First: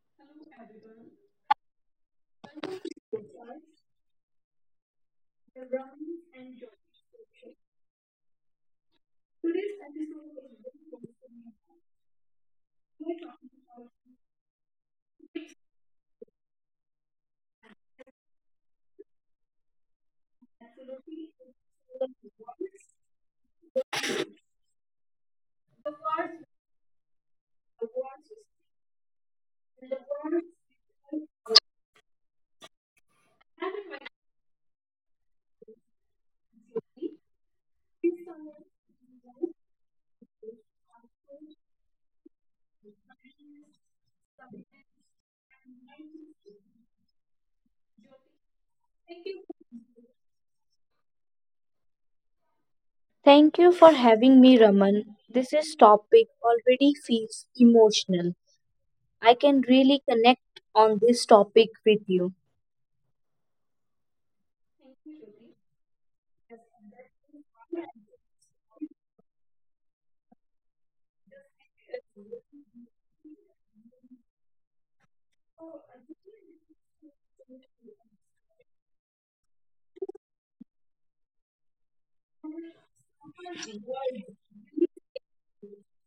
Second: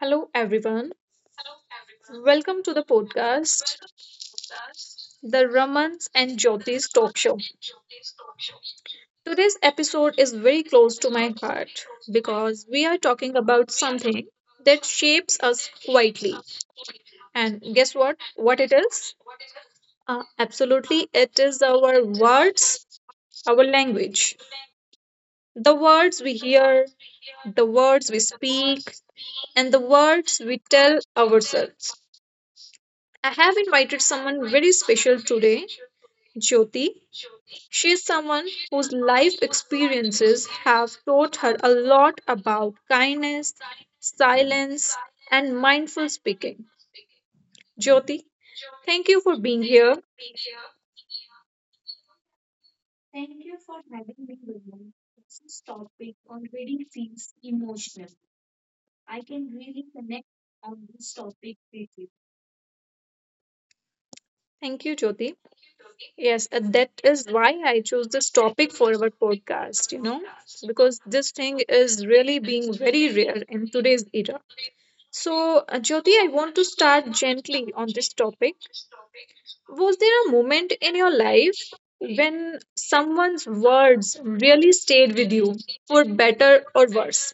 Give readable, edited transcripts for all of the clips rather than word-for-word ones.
Hello, everyone. Welcome to the podcast, the Ramans and Jyoti's talk show. Today's episode is very close to my heart because we are talking about something that shapes us quietly. And guess what? What it is? Absolutely, it is our words, our language. The words we hear, the words we speak, and the words we tell ourselves. I have invited someone very special today, Jyoti. She is someone whose life experiences have taught her a lot about kindness, silence, and mindful speaking. Jyoti, thank you for being here. Thank you for having me, Raman. This is topic already feels emotional. I can really connect on this topic with you. Thank you, Jyoti. Yes, and that is why I chose this topic for our podcast, because this thing is really being very rare in today's era. So, Jyoti, I want to start gently on this topic. Was there a moment in your life when someone's words really stayed with you for better or worse?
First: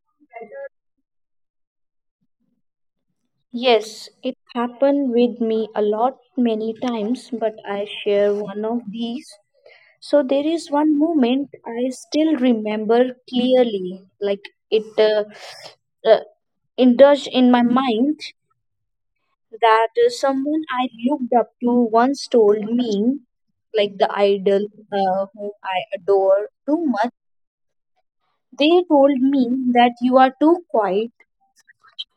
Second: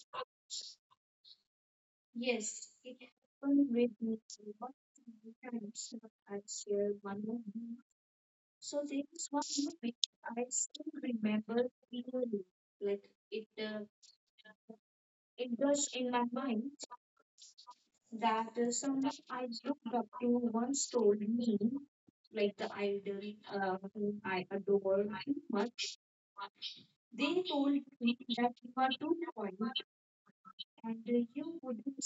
Yes, it happened with me a lot many times, but I share one of these. So there is one moment I still remember clearly, like it uh, indulged in my mind. That someone I looked up to once told me, like the idol whom I adore too much, they told me that you are too quiet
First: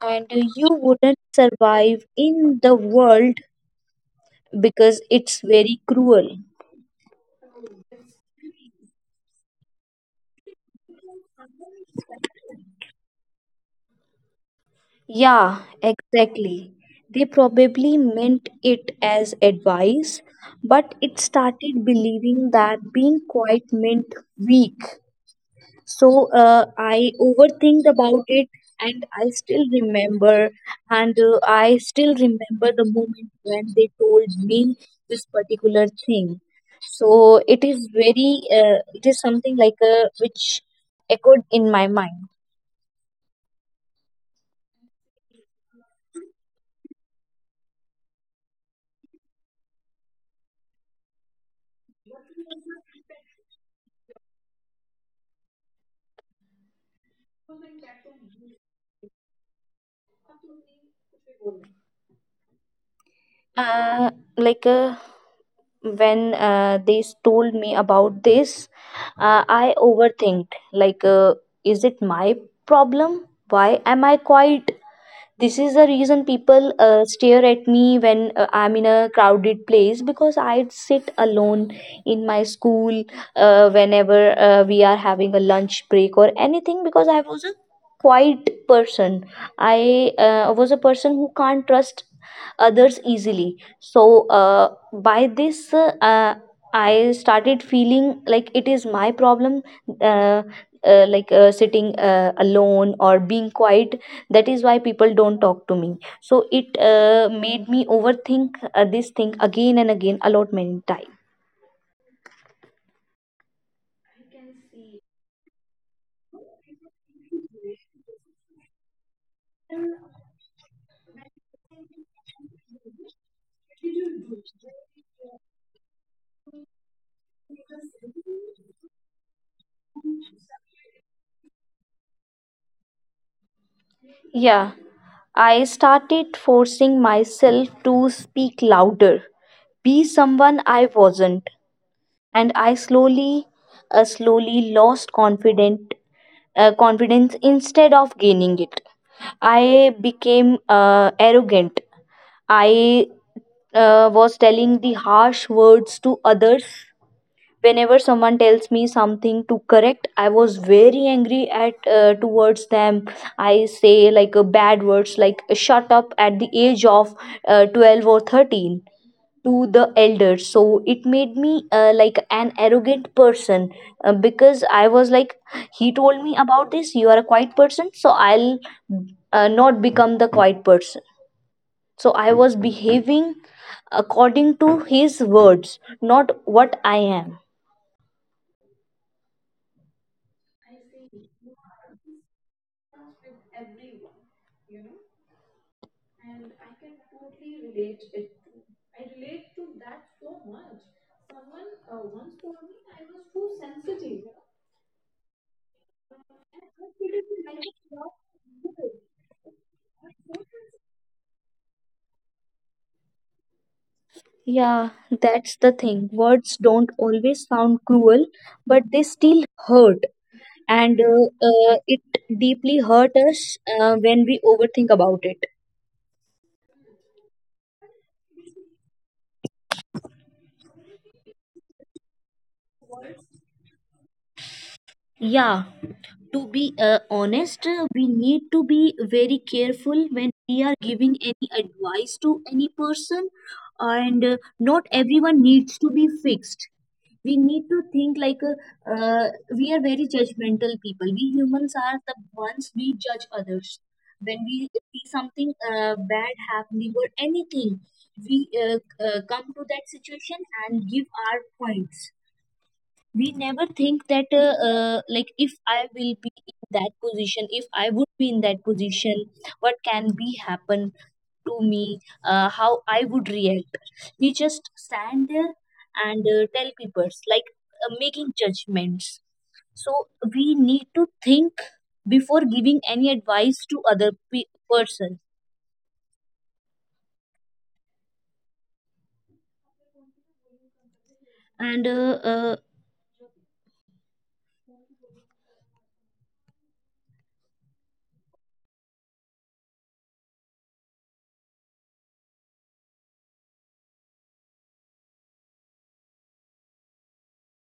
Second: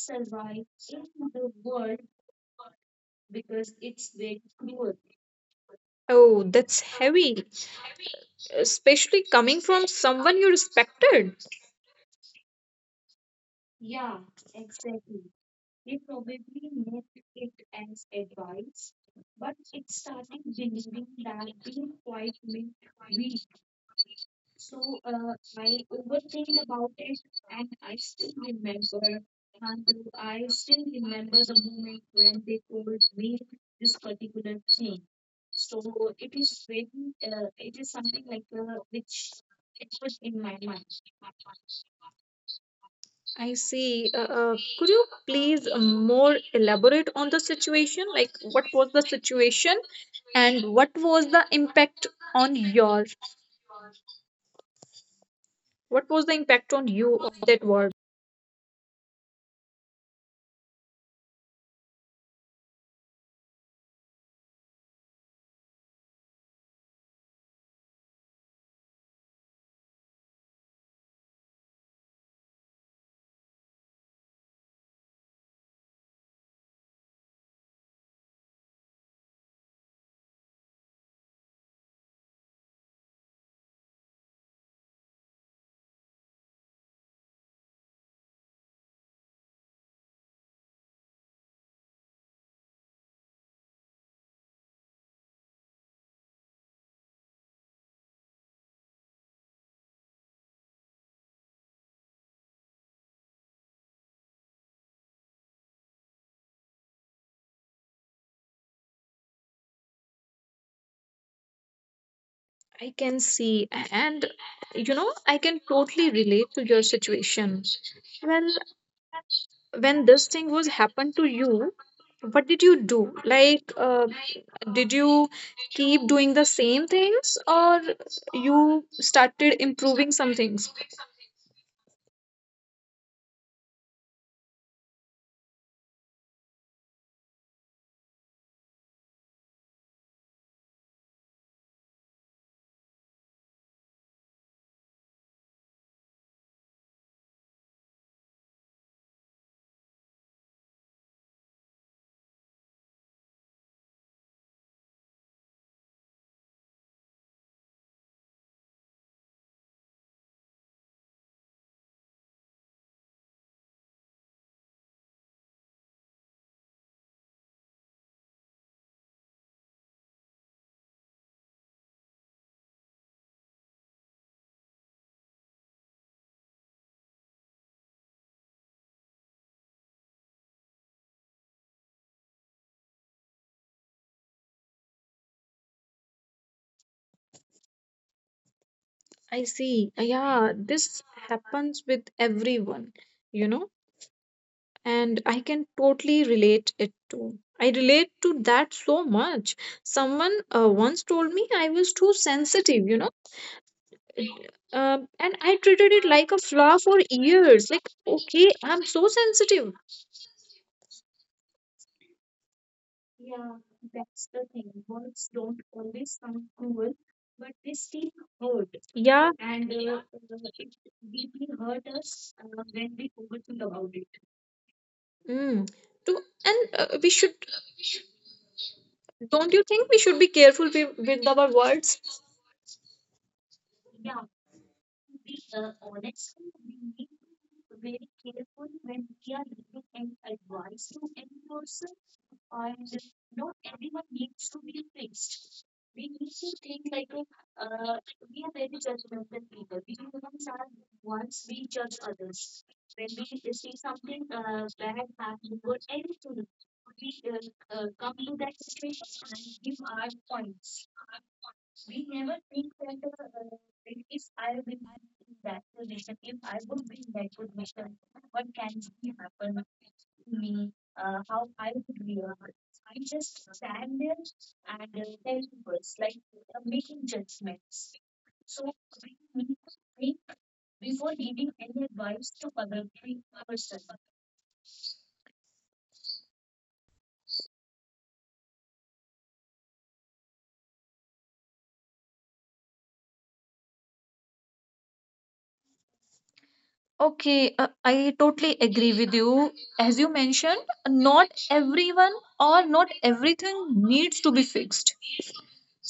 and you wouldn't survive in the world because it's very cruel. Oh, that's heavy, especially coming from someone you respected. Yeah, exactly. They probably meant it as advice, but it started believing that being quiet meant weak. So I overthink about it, and I still remember, and I still remember the moment when they told me this particular thing. So it is something like a which echoed in my mind. I see. Could you please more elaborate on the situation? Like, what was the situation and what was the impact on yours? What was the impact on you of that word? Uh, like uh, when they told me about this, I overthinked. Is it my problem? Why am I quiet? This is the reason people stare at me when I'm in a crowded place because I sit alone in my school. Whenever we are having a lunch break or anything, because I was a quiet person, I was a person who can't trust others easily. so uh, by this, I started feeling like it is my problem. uh, Sitting alone or being quiet, that is why people don't talk to me. So it made me overthink this thing again and again a lot many times. I can see, and I can totally relate to your situation. Well, when this thing was happened to you, what did you do? Like, did you keep doing the same things, or you started improving some things? Yeah, I started forcing myself to speak louder, be someone I wasn't, and I slowly lost confident confidence instead of gaining it. I became arrogant. I was telling the harsh words to others. Whenever someone tells me something to correct, I was very angry at towards them. I say like bad words like shut up at the age of 12 or 13 to the elders. So it made me like an arrogant person, because I was like, he told me about this, you are a quiet person, so I'll not become the quiet person. So I was behaving according to his words, not what I am. I see. Yeah, this happens with everyone. You know. And I can totally relate it to. I relate to that so much. Someone once told me I was too sensitive, and I treated it like a flaw for years. Like, okay, I'm so sensitive. Yeah, that's the thing. Words don't always sound cruel, but they still Yeah. hurt. And it deeply hurt us when we overthink about it. Mm. To, and we should, don't you think we should be careful with our words? Yeah, to be honest, we need to be very careful when we are giving any advice to any person, and not everyone needs to be fixed. We need to think like we are very judgmental people. We humans are the ones we judge others. When we see something bad happening or anything, we come to that situation and give our points. We never think that if I will be in that position, if I would be in that position, what can be happen to me, how I would react. We just stand there and tell people, like, making judgments. So we need to think before giving any advice to other person, and uh, Okay, I totally agree with you. As you mentioned, not everyone or not everything needs to be fixed.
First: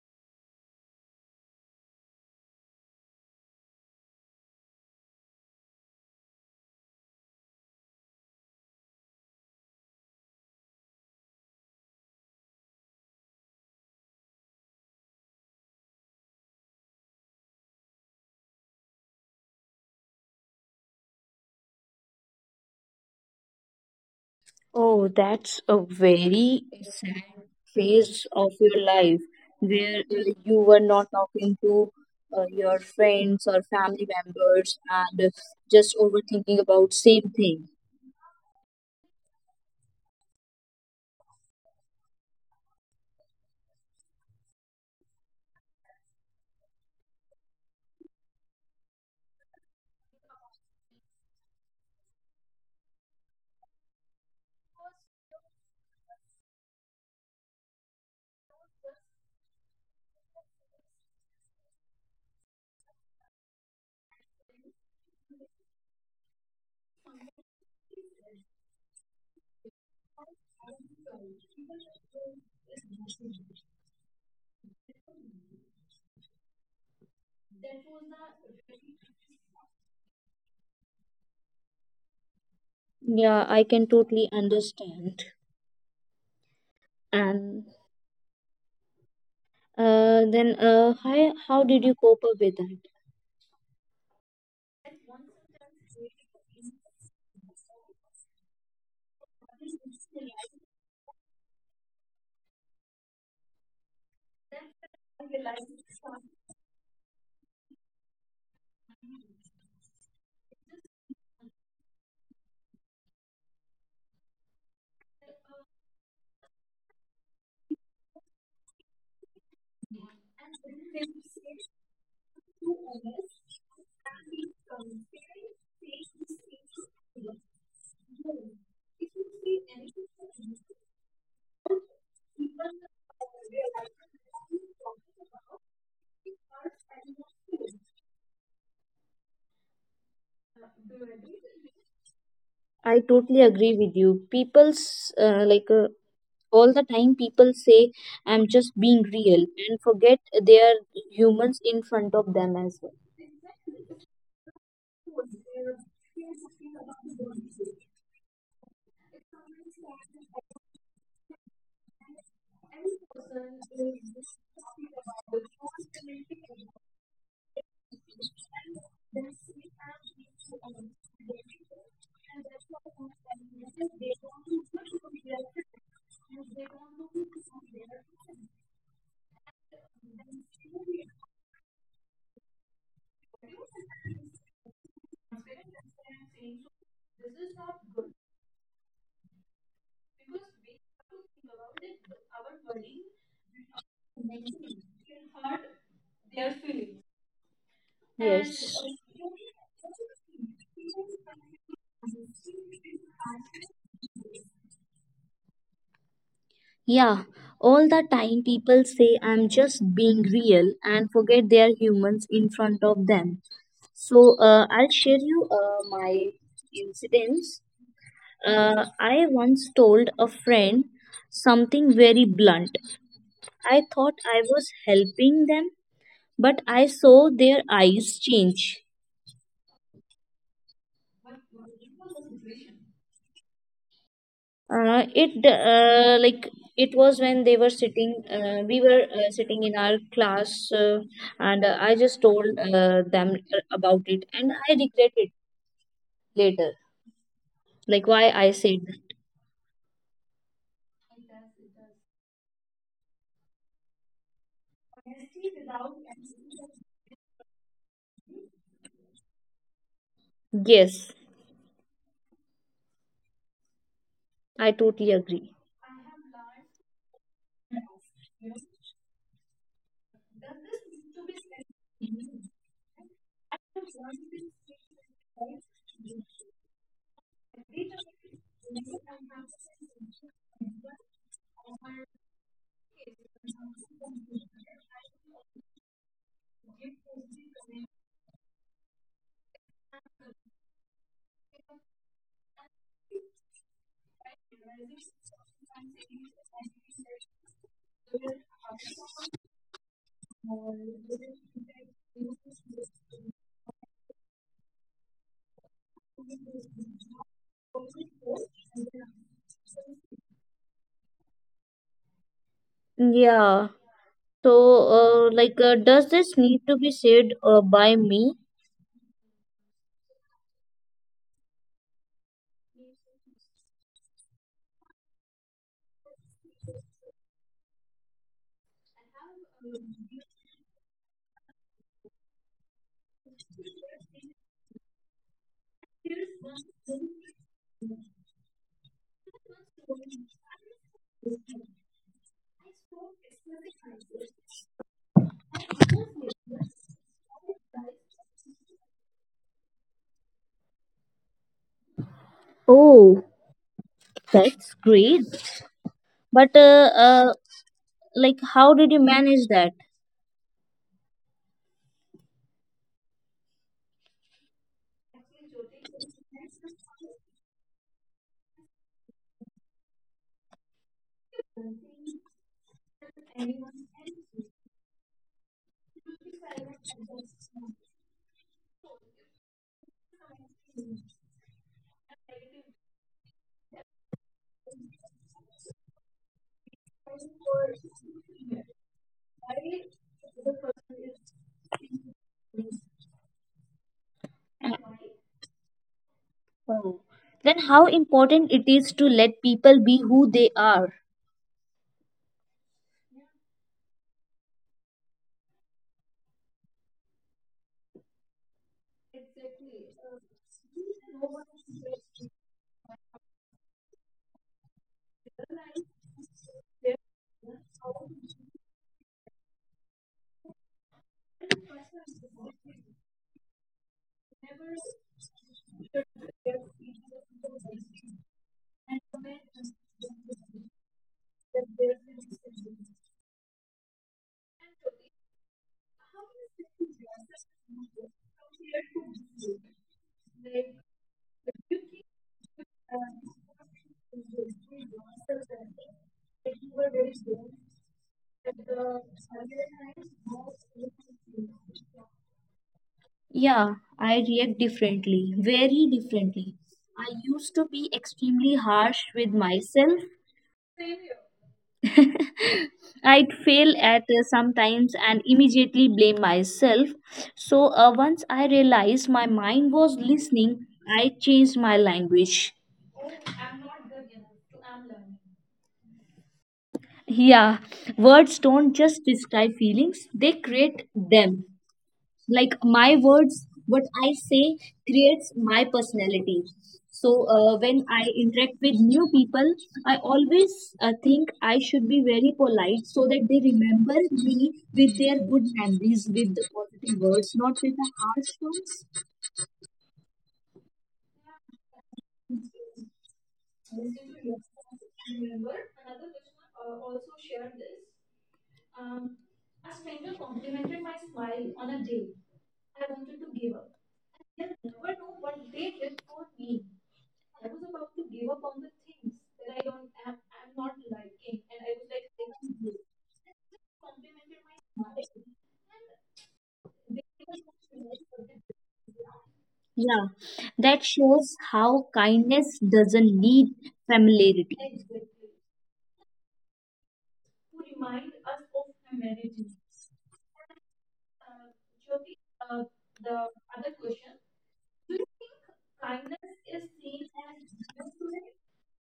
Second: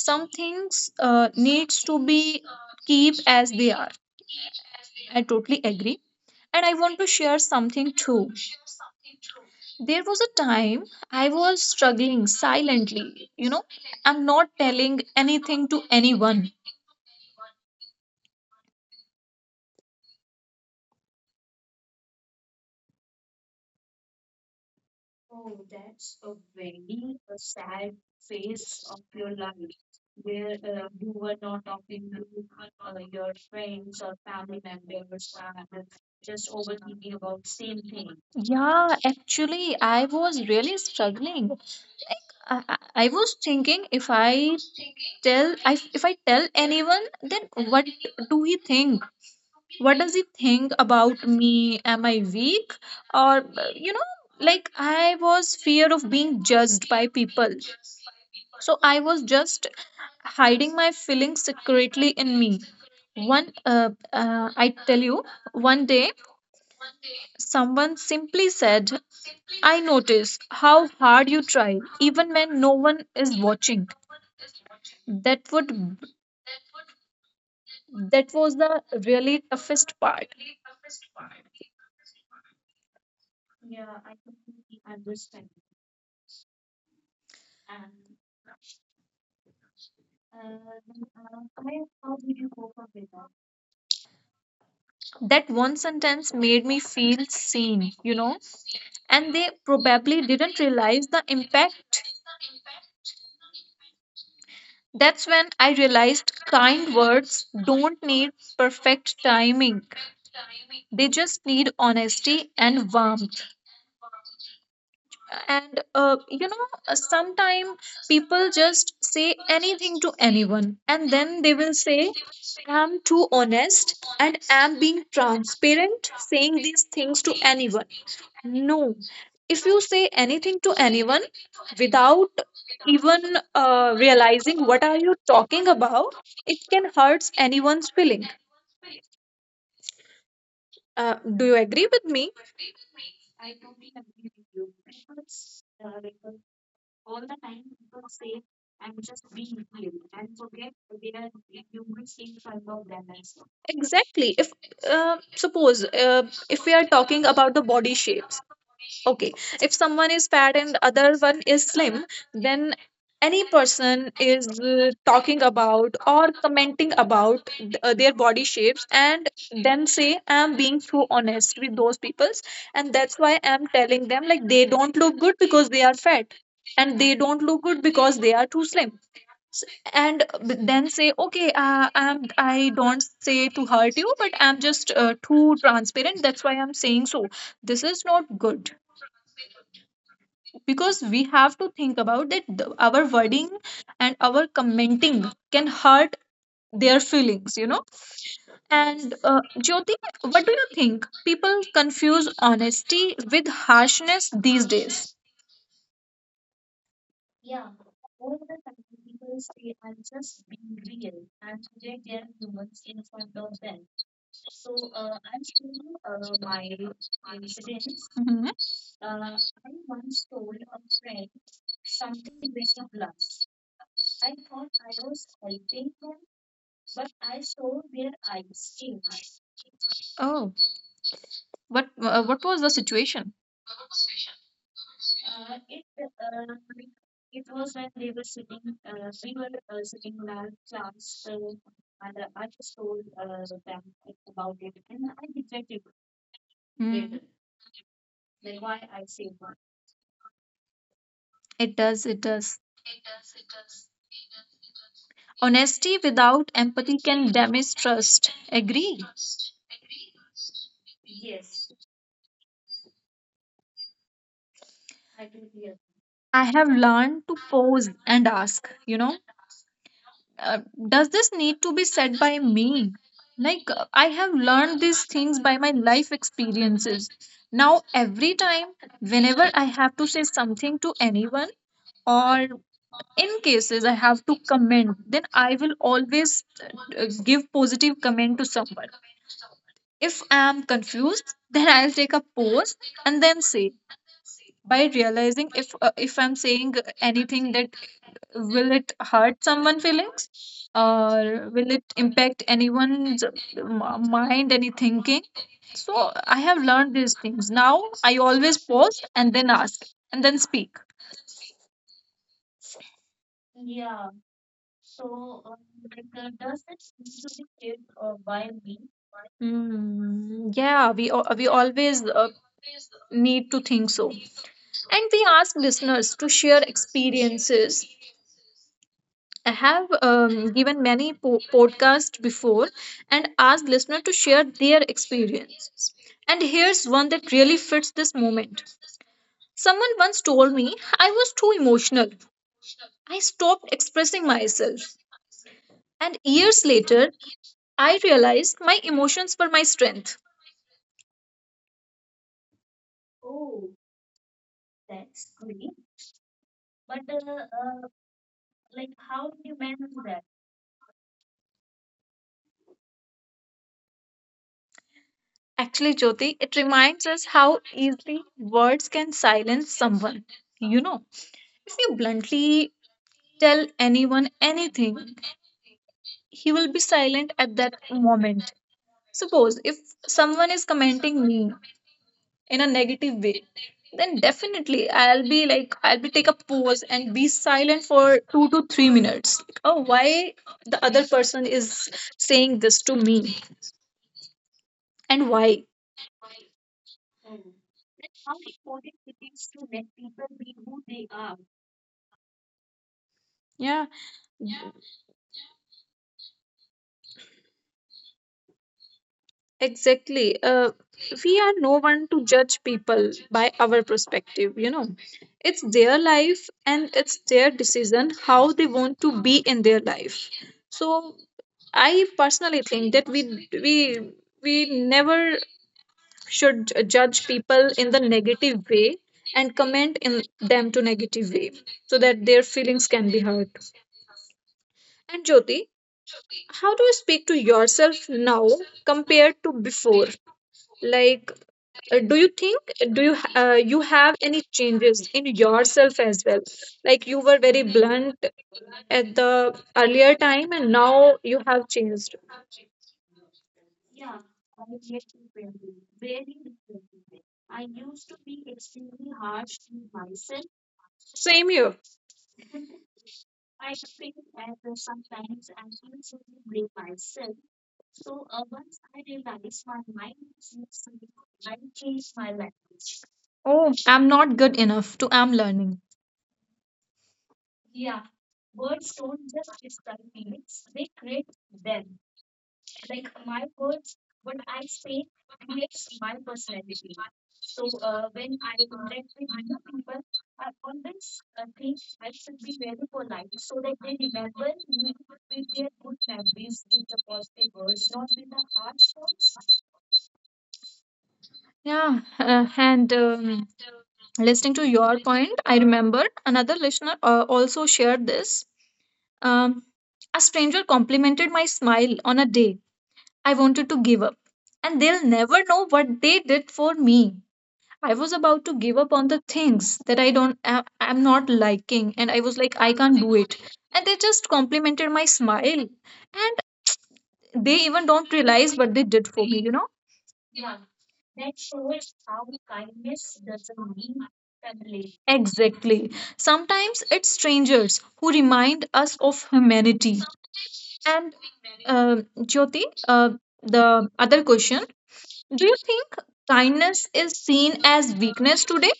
Some things needs to be keep as they are. I totally agree, and I want to share something too. There was a time I was struggling silently, I'm not telling anything to anyone. Oh, that's a very sad phase of your life where you were not talking to your friends or family members, and just overthinking about same thing. Yeah, actually I was really struggling. I, I I was thinking if I tell if I tell anyone, then do he think what does he think about me? Am I weak, or like I was fear of being judged by people? So I was just hiding my feelings secretly in me. One I tell you, one day someone simply said, I notice how hard you try even when no one is watching. that would that was the really toughest part. Yeah, I can totally understand. And then how did you cope up with that? That one sentence made me feel seen, and they probably didn't realize the impact. That's when I realized kind words don't need perfect timing, they just need honesty and warmth. And sometimes people just say anything to anyone, and then they will say, I'm too honest and am being transparent saying these things to anyone. No. If you say anything to anyone without even realizing what are you talking about, it can hurts anyone's feeling. Do you agree with me? I totally agree with you. People's like All the time people say I'm just being real and forget they are humans in front of them as well. Exactly. If suppose if we are talking about the body shapes. Okay, if someone is fat and other one is slim, then any person is talking about or commenting about their body shapes, and then say I'm being too honest with those peoples, and that's why I'm telling them like they don't look good because they are fat, and they don't look good because they are too slim. S- and then say, okay, I don't say to hurt you, but I'm just too transparent, that's why I'm saying so. This is not good because we have to think about that our wording and our commenting can hurt their feelings. And Yes. Jyoti, what do you think? People confuse honesty with harshness these days. Yeah, all the time people say I'm just being real and forget they are humans in front of them. So I'll share you my incidents. Mhm. I once told a friend something very blunt. I thought I was helping them, but I saw their eyes change. Oh, what was the situation? Uh, it uh, like it was when they were sitting. We were sitting in our class, and I just told them about it, and I regret it later. Hmm. Like why I said that. It does. Honesty without empathy can damage trust, agree? Yes, I totally agree. I have learned to pause and ask, uh, does this need to be said by me? Like, I have learned these things by my life experiences. Now, every time, whenever I have to say something to anyone, or in cases I have to comment, then I will always give positive comment to someone. If I am confused, then I'll take a pause and then say, by realizing if I'm saying anything that will it hurt someone feelings, or will it impact anyone's mind any thinking. So I have learned these things now. I always pause and then ask and then speak. Yeah. So, does this need to be said by me? Mm, yeah, we always need to think so, and we ask listeners to share experiences. I have given many podcasts before and asked listeners to share their experiences. And here's one that really fits this moment. Someone once told me I was too emotional. I stopped expressing myself. And years later, I realized my emotions were my strength. Oh, that's great. But like, how did you manage that? Actually, Jyoti, it reminds us how easily words can silence someone. You know, if you bluntly tell anyone anything, he will be silent at that moment. Suppose if someone is commenting me in a negative way, then definitely I'll be like, I'll be take a pause and be silent for 2 to 3 minutes. Like, oh, why the other person is saying this to me, and why? Oh. Then how important it is to let people be who they are. Yeah, exactly. We are no one to judge people by our perspective. It's their life and it's their decision how they want to be in their life. So I personally think that we never should judge people in the negative way and comment in them to negative way, so that their feelings can be hurt. And Jyoti, how do you speak to yourself now compared to before? Like, do you think you have any changes in yourself as well, like you were very blunt at the earlier time and now you have changed? Yeah, I react differently, very differently. I used to be extremely harsh with myself. Same here. I'd fail at sometimes and immediately blame myself. So once I realized my mind was listening, I changed my language. Oh, I'm not good enough to I'm learning. Yeah, words don't just describe feelings, they create them. Like my words, what I say, creates my personality. So when I interact with new people, I always think I should be very polite so that they remember me with their good memories, with the positive words, not with the harsh ones. Yeah, and listening to your point, I remember another listener also shared this. Um, a stranger complimented my smile on a day I wanted to give up, and they'll never know what they did for me. I was about to give up on the things that I don't am not liking, and I was like, I can't do it. And they just complimented my smile, and they even don't realize what they did for me, you know? Yeah, that shows how kindness doesn't need familiarity. Exactly. Sometimes it's strangers who remind us of humanity. And Jyoti, the other question: do you think kindness is seen as weakness today?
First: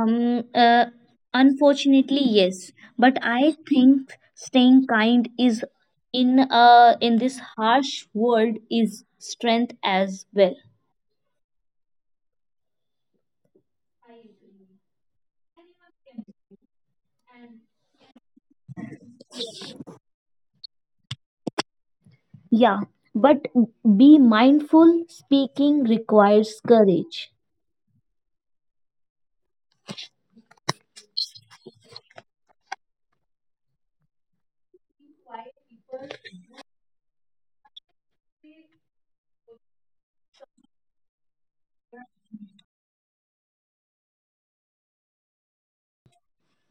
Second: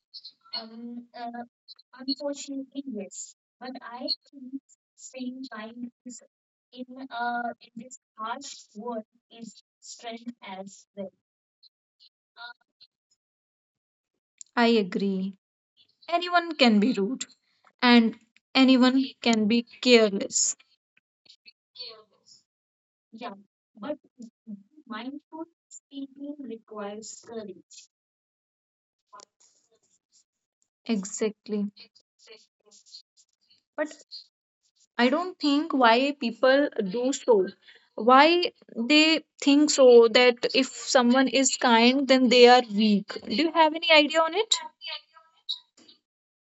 Um, uh, Unfortunately, yes. But I think staying kind is in this harsh world is strength as well. I agree. Anyone can be rude, and anyone can be careless. Yeah, but be mindful. Speaking requires courage. Exactly. I don't think why people do so. Why they think so that if someone is kind, then they are weak. Do you have any idea on it?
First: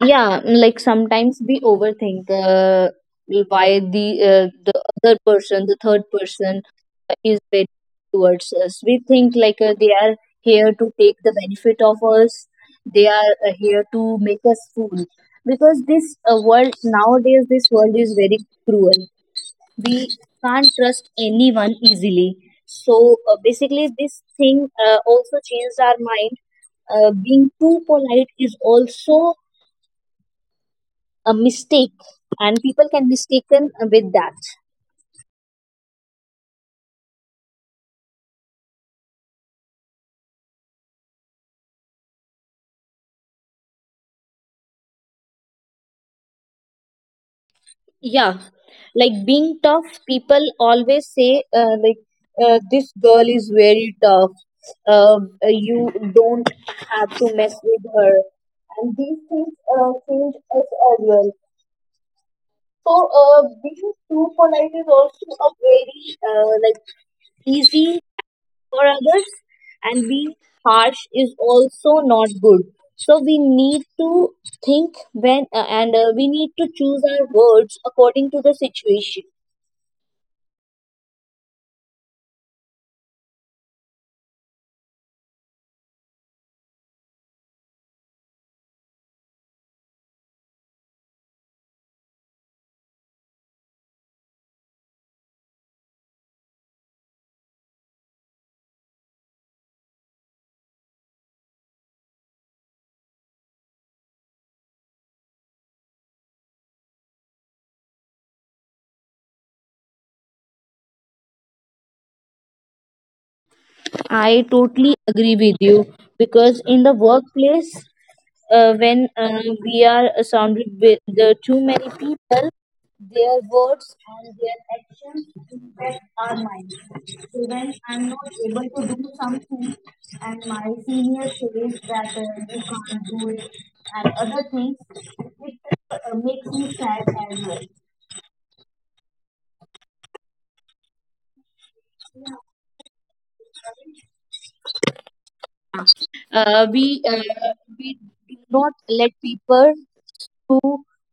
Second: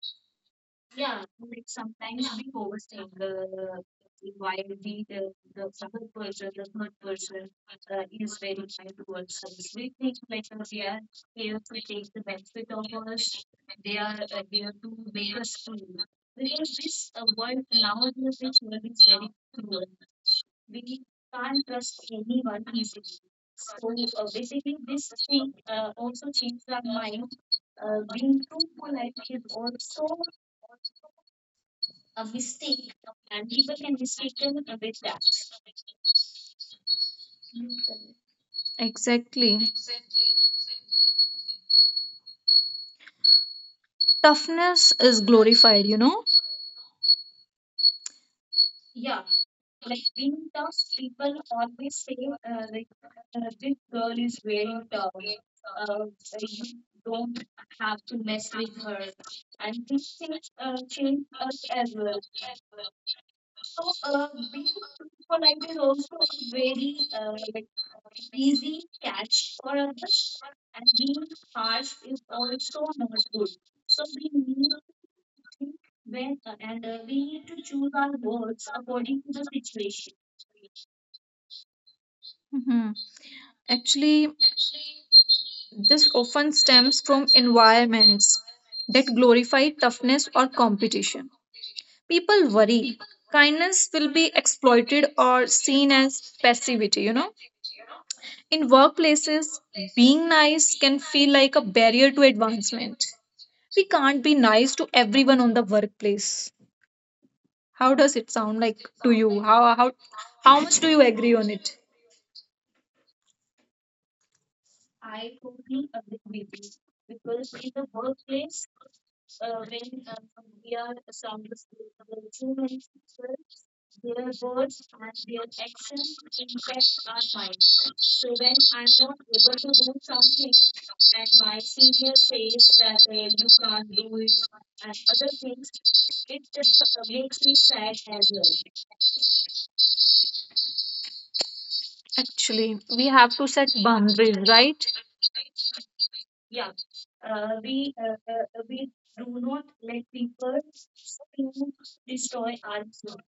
Yeah, like sometimes we overthink, why the other person, the third person is better towards us. We think like they are here to take the benefit of us, they are here to make us fool, because this world nowadays, this world is very cruel. We can't trust anyone easily. So basically this thing also changed our mind. Being too polite is also a mistake, and people can mistaken with that. Exactly. Toughness is glorified, you know? Yeah, like being tough, people always say this girl is very tough. You don't have to mess with her, and these things change us as well. So being too polite is also a very easy for others, and being harsh is also not good. So we need to think, when and we need to choose our words according to the situation. Mhm. Actually, this often stems from environments that glorify toughness or competition. People worry kindness will be exploited or seen as passivity, you know? In workplaces, being nice can feel like a barrier to advancement. We can't be nice to everyone on the workplace. How does it sound like to you? How much do you agree on it? I totally agree with you, because in the workplace when we are surrounded with the too many people, their words. Actually, we have to set boundaries, right? uh, we uh, we do not let people to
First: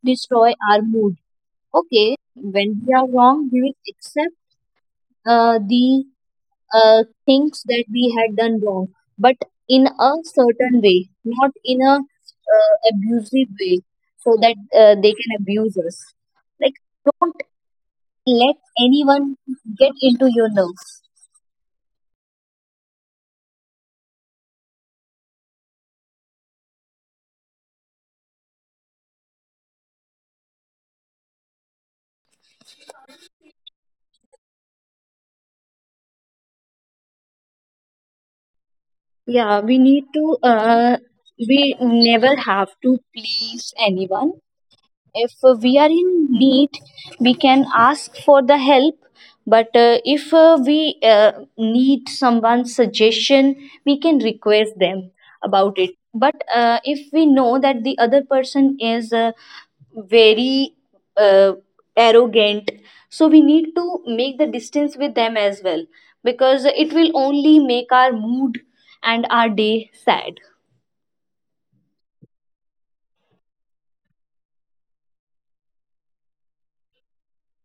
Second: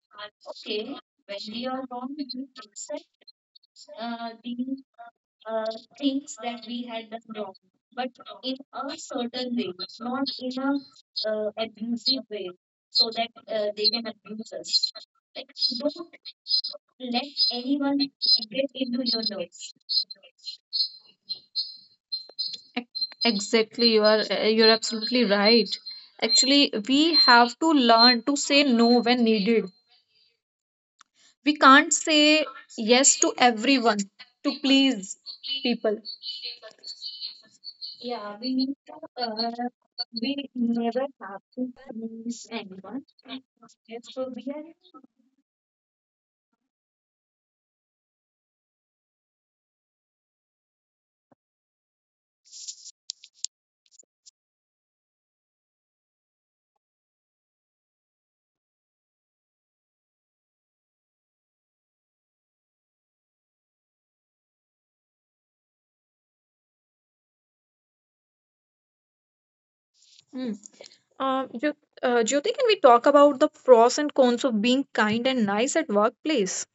destroy our mood. Okay, when we are wrong, we will accept the things that we had done wrong, but in a certain way, not in a abusive way, so that they can abuse us. Like, don't let anyone get into your nerves. Exactly, you're absolutely right. Actually, we have to learn to say no when needed. We can't say yes to everyone to please people. Yeah, we need to. We never have to please anyone. If we are in need, we can ask for the help. But if we need someone's suggestion, we can request them about it. But if we know that the other person is very uh, arrogant, so we need to make the distance with them as well, because it will only make our mood and our day sad. Um, Jyot, Jyoti, can we talk about the pros and cons of being kind and nice at workplace?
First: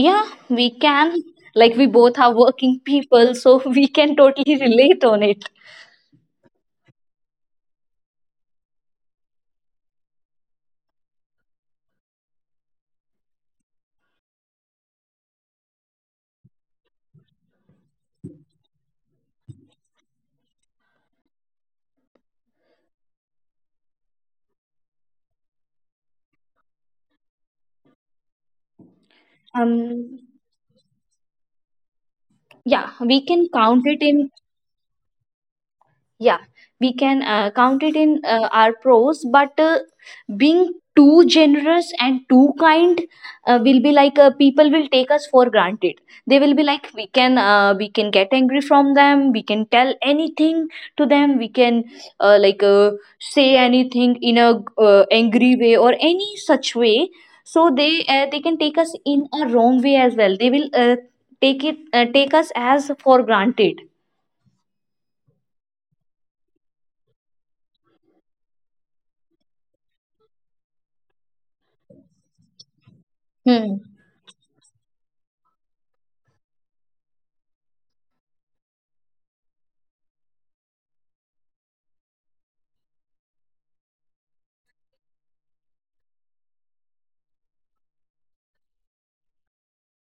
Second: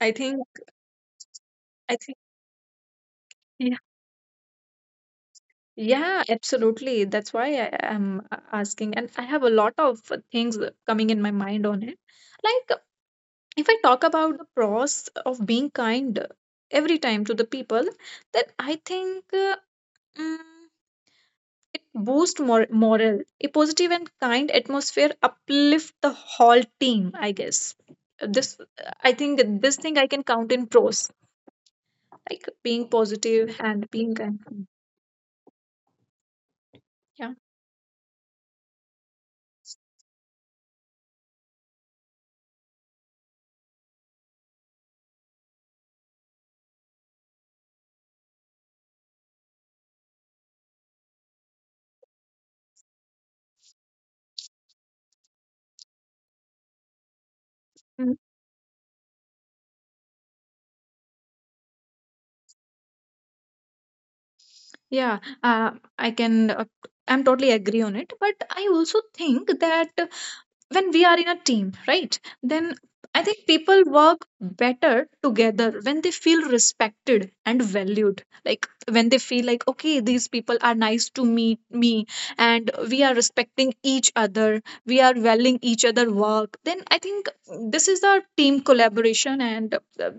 I think, we can. Like, we I think, both are working people, so yeah, we can totally relate on it. yeah, absolutely. That's why I am asking, and I have a lot of things coming in my mind on it. Like, if I talk about the pros of being kind every time to the people, then I think. Mm, It boosts morale. A positive and kind atmosphere uplift the whole team, I guess. This, I think that this thing I can count in Um, pros, like being positive yeah, and we being can count kind. it in. Yeah, Yeah. we can count it in our pros, but being too generous and too kind will be like people will take us for granted. They will be like, we can get angry from them, we can tell anything to them, we can uh, like uh, say anything in a angry way or any such way. Mm, So they can take us in a wrong way as well, they will take us as for granted. yeah, I can. I'm totally agree on it, but I also think that when we are in a team, right? Then I think people Hmm. work better together when they feel respected and valued, like when they feel like, okay, these people are nice to meet me, and we are respecting each other, we are valuing each other work, then I think this is our team collaboration, and uh,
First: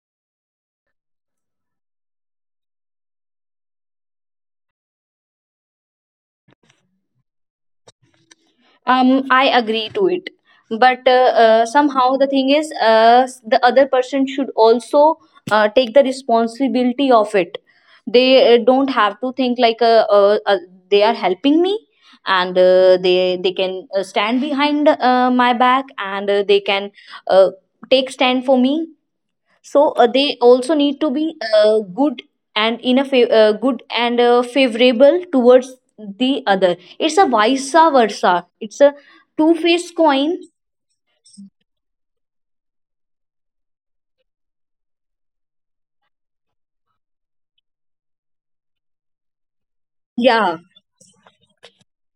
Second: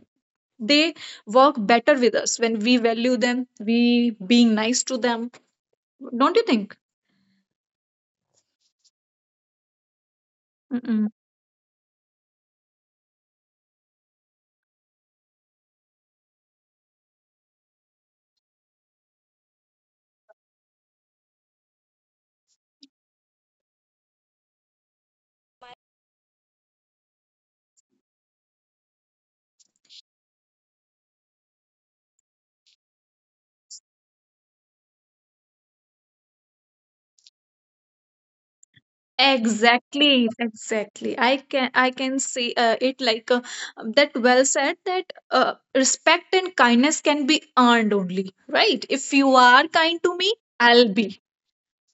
they work better with us when we value them, we being nice to them, don't you think? Um, I agree to it, but somehow the thing is the other person should also take the responsibility of it. They don't have to think like they are helping me and they can stand behind my back, and they can uh, take stand for me. So they also need to be good and in a good and favorable towards the other. It's a vice versa, it's a two-faced coin. Exactly, exactly. I can see it like that. Well said. That respect and kindness can be earned only, right? If you are kind to me, Yeah. I'll be.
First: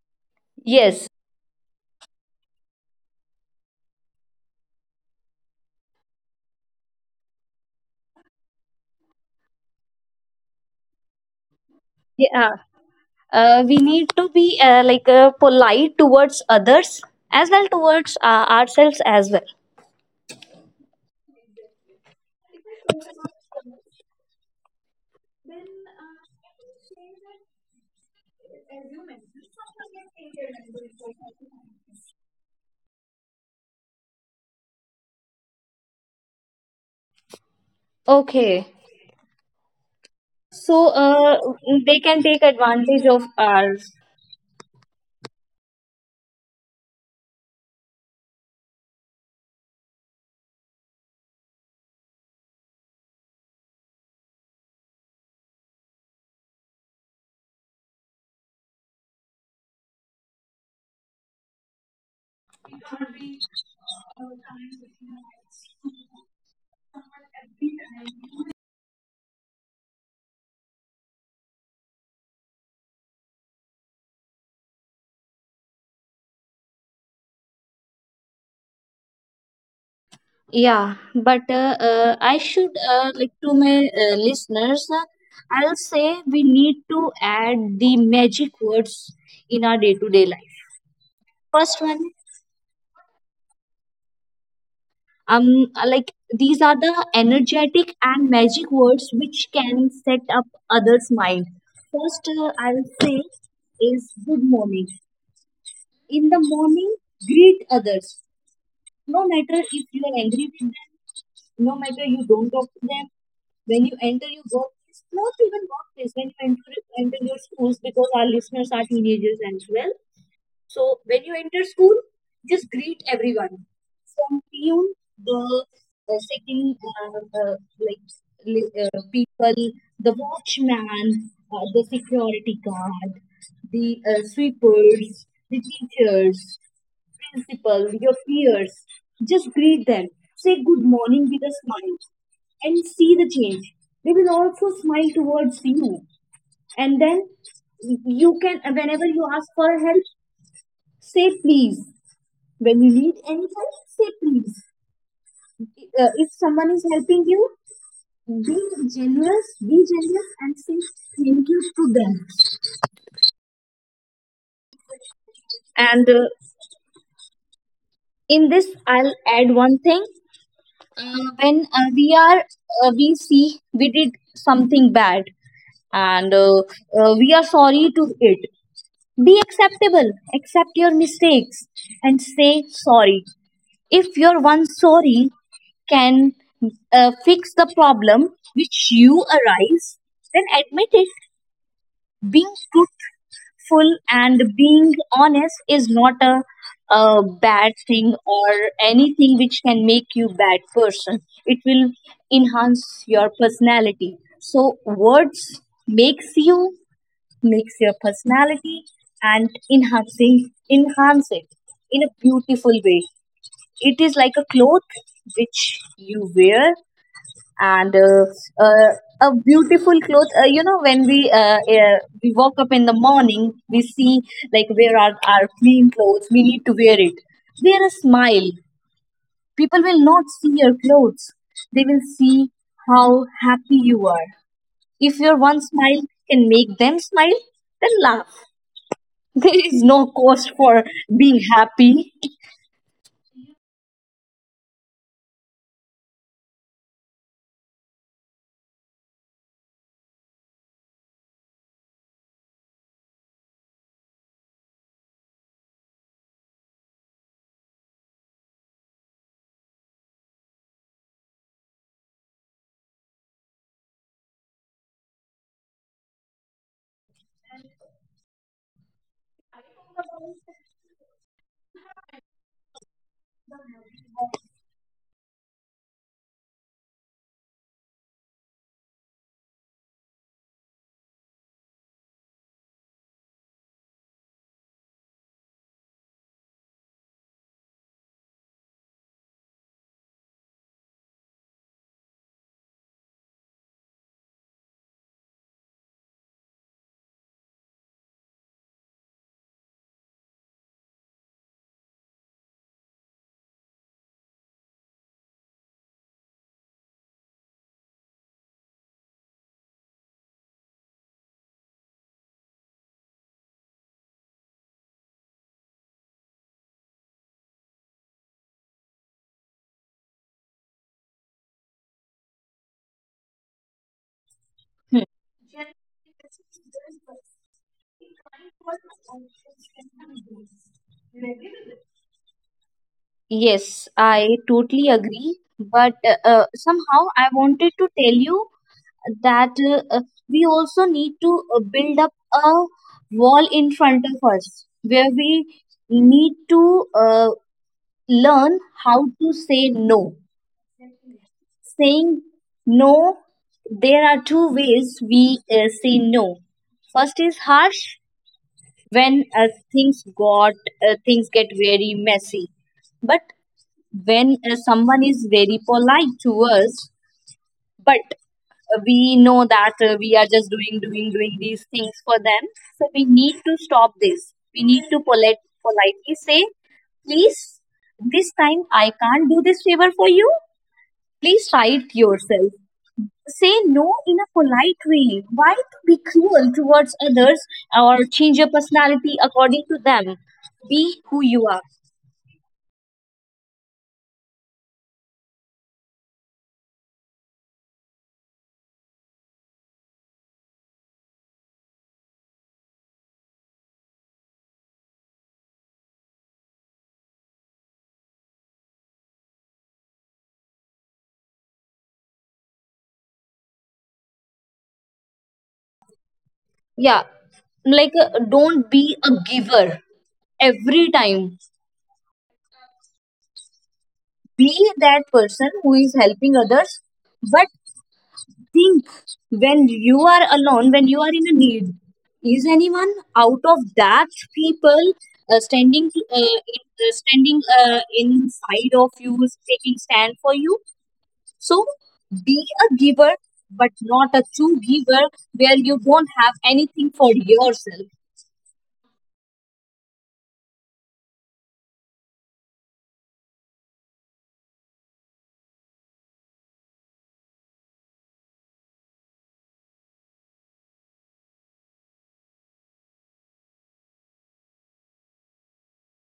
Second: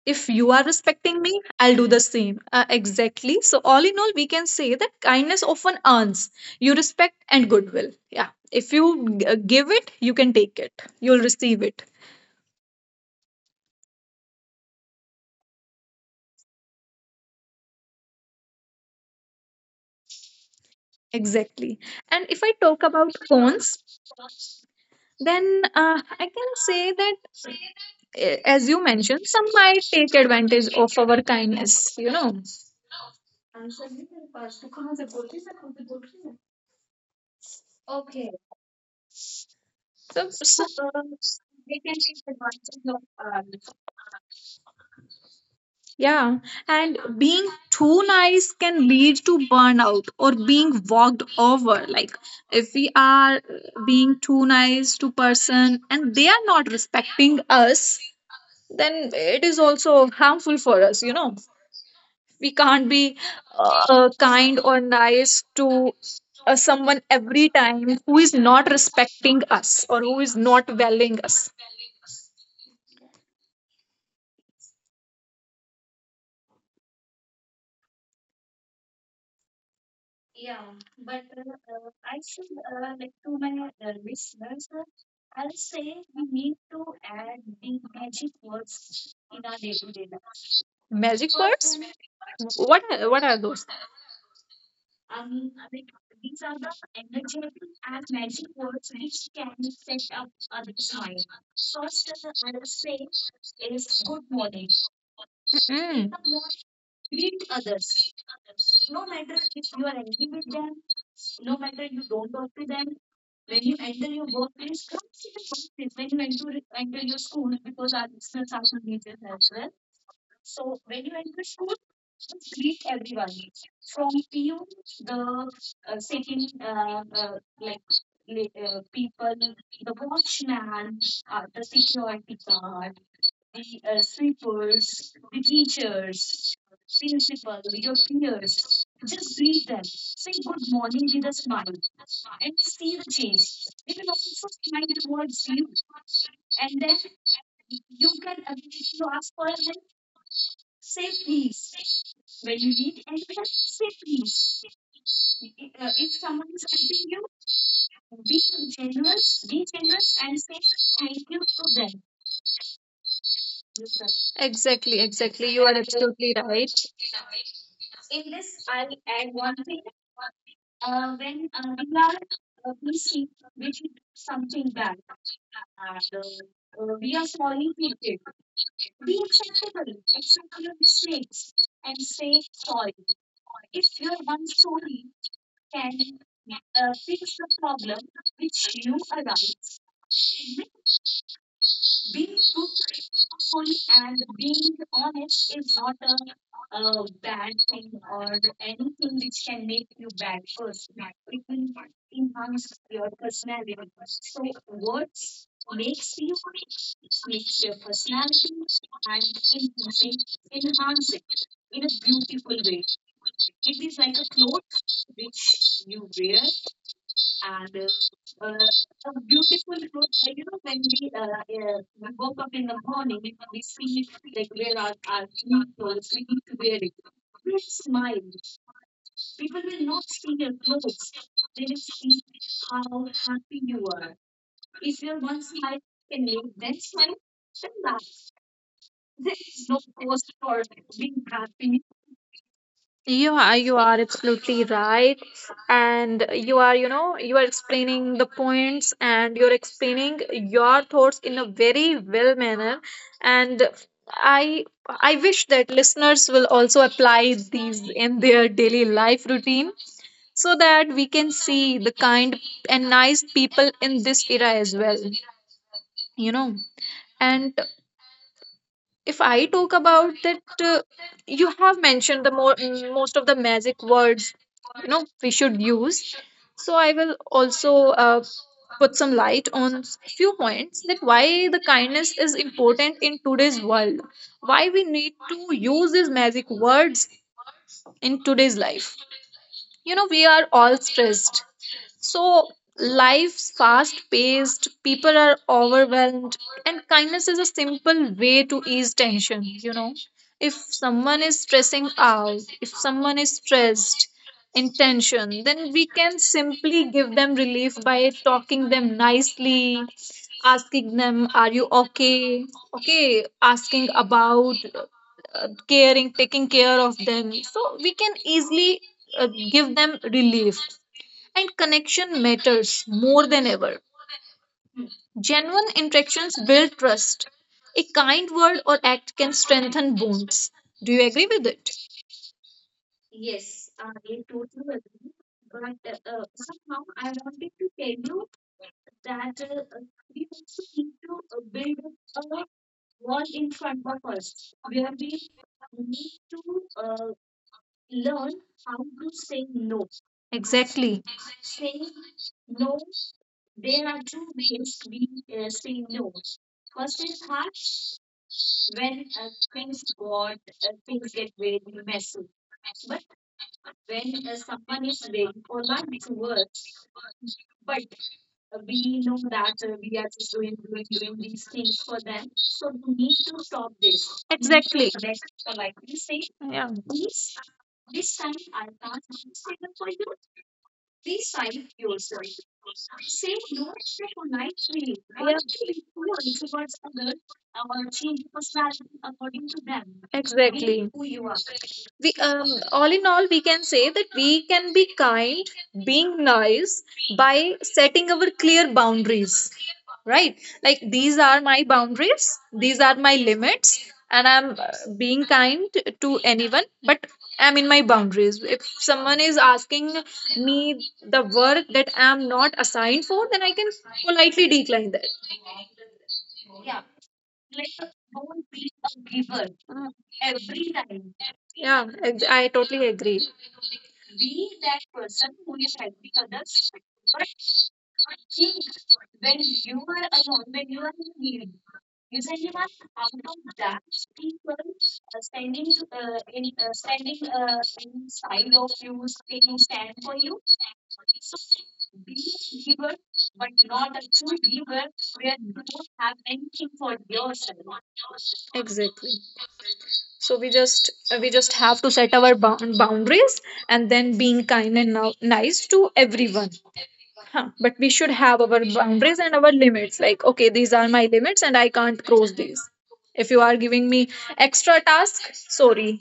If you are Yes. respecting me, I'll do the same. Exactly. So all in all, we can say that kindness often earns you respect and goodwill. Yeah. If give it, you can take it. You'll receive it. Yeah, we need to be polite towards others as well, towards ourselves as well. Exactly. And if I talk about cons, then I can say that as you mentioned, some might take advantage of our kindness. Okay, So, so so- they can take advantage of ours. yeah, and being too nice can lead to burnout or being walked over. Like if we are being too nice to person and they are not respecting us, then it is also harmful for us. We can't be kind or nice to someone every time who is not respecting us or who is not valuing us. Yeah, but I should, to my listeners, I'll say we need to add the magic words in our day-to-day life. Magic First words? one, What are those? These are the energetic and magic words which can set up others' mind. First, I'll say is good morning. Mm, In the morning, greet others. No matter if you are angry with them, no matter you don't talk to them, when you enter your workplace, not even workplace, when you enter, enter your schools, because our listeners are teenagers as well. So when you enter school, just greet everyone. From PU, the second people, the watchman, the security guard, the sweepers, the teachers, principal, your peers. Just greet them. Say good morning with a smile and see the change. They will also smile towards you. And then whenever you ask for help, say please. When you need any help, say please. If someone is helping you, be be generous, and say thank you to them. exactly, you are And absolutely right. in this, I'll add one thing. When we are we see we did something bad and we are sorry to it, be acceptable, accept your mistakes and say sorry. If your one sorry can fix the problem which you arise, then admit it. Being truthful and being honest is not a bad thing or anything which can make you bad person. It will enhance your personality. So words makes you makes your personality, and enhancing enhance it in a beautiful way. It is like a cloth which you wear. And uh, uh, a beautiful clothes. You know, when we woke up in the morning, we see like where are our clean clothes. We need to wear it. Wear a smile. People will not see your clothes. They will see how happy you are. If your one smile can make them smile, then laugh. There is no cost for being happy. You are absolutely right. And you are, you know, you are explaining the points and you're explaining your thoughts in a very well manner. And I wish that listeners will also apply these in their daily life routine so that we can see the kind and nice people in this era as well, you know. And if I talk about that, you have mentioned the most of the magic words you know we should use. So I will also put some light on few points that why the kindness is important in today's world. Why we need to use these magic words in today's life. You know we are all stressed, so life's fast paced, people are overwhelmed, and kindness is a simple way to ease tension. If someone is stressing out, if someone is stressed in tension, then we can simply give them relief by talking them nicely, asking them, are you okay? Okay, asking about caring, taking care of them. So we can easily give them relief, and connection matters more than ever. Genuine interactions build trust. A kind word or act can strengthen bonds. Do you agree with it? Yes, I totally agree. But somehow I wanted to tell you that we also need to build up a wall in front of us where we need to learn how to say no. Exactly. Saying no, there are two ways we say no. First is harsh, when things get very messy. But when someone is very polite to us, but we know that we are just doing these things for them, so we need to stop this. We need Exactly. to politely say, Yeah. please, this time I can't do this favor for you, please try it yourself. Say no in a polite way. Why to be cruel towards others or change your personality according to them? Be Exactly. who you We are. All in all, we can say that we can be kind, being nice by setting our clear boundaries. Right? Like these are my boundaries, these are my limits, and I'm being kind to anyone, but I'm in my boundaries. If someone is asking me the work that I'm not assigned for, then I can politely decline that. Yeah, like don't be a giver every time. Yeah, I totally agree. Be that person who is helping others, but think, when you are alone, when you are in a need, is anyone out of that people standing inside of you, taking stand for you? So be a giver, but not a true giver where you don't have anything for yourself. Exactly. So we just have to set our boundaries and then being kind and nice to everyone. Huh. But we should have our boundaries and our limits, like okay, these are my limits and I can't cross these. If you are giving me extra task, sorry,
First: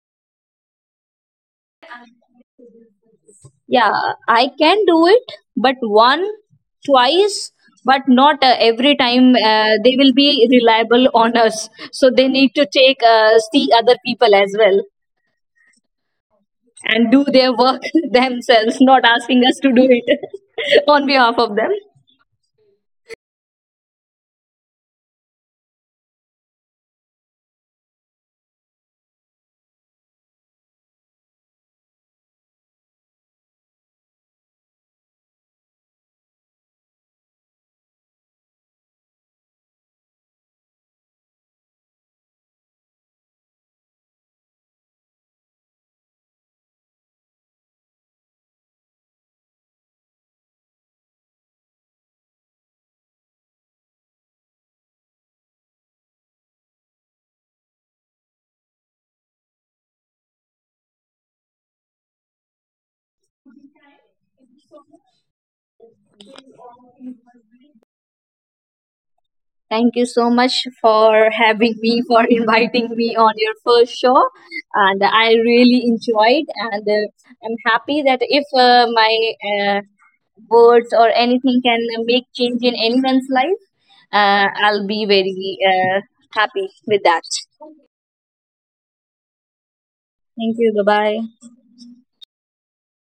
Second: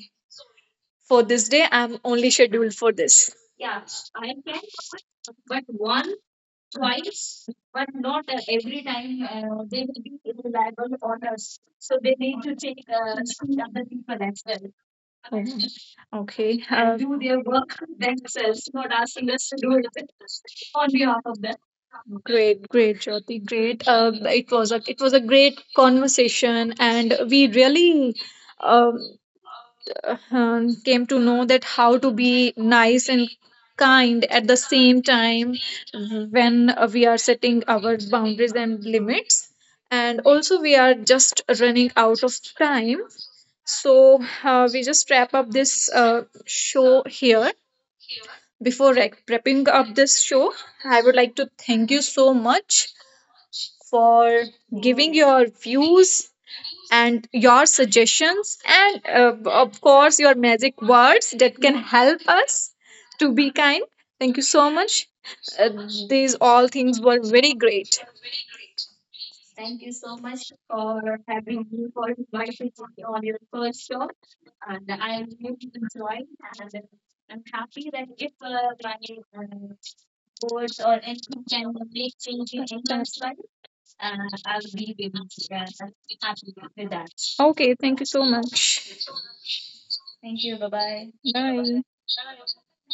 for this day I'm only scheduled for this. Yeah, I can do it, but one, twice, but not every time they will be reliable on us. So they need to take see other people as well Okay. And and do do their their work work themselves, themselves, not not asking asking us to us do to it do it on on behalf behalf of them. of them. Great, great, Jyoti, great. It was a it was a great conversation, and we really um, came to know that how to be nice and kind at the same time when we are setting our boundaries and limits. And also, we are just running out of time. So we just wrap up this show here. Before wrapping up this show, I would like to thank you so much for giving your views and your suggestions, and of course, your magic words that can help us to be kind. Thank you so much. Uh, these all things were very great. Thank you so much for having me, for inviting me on your first show. And I really enjoyed, and I'm happy that if my words or anything can make change in anyone's life, I'll be very happy with that. Okay, thank you so much. Thank you. Thank you. Bye-bye. Bye bye. Bye.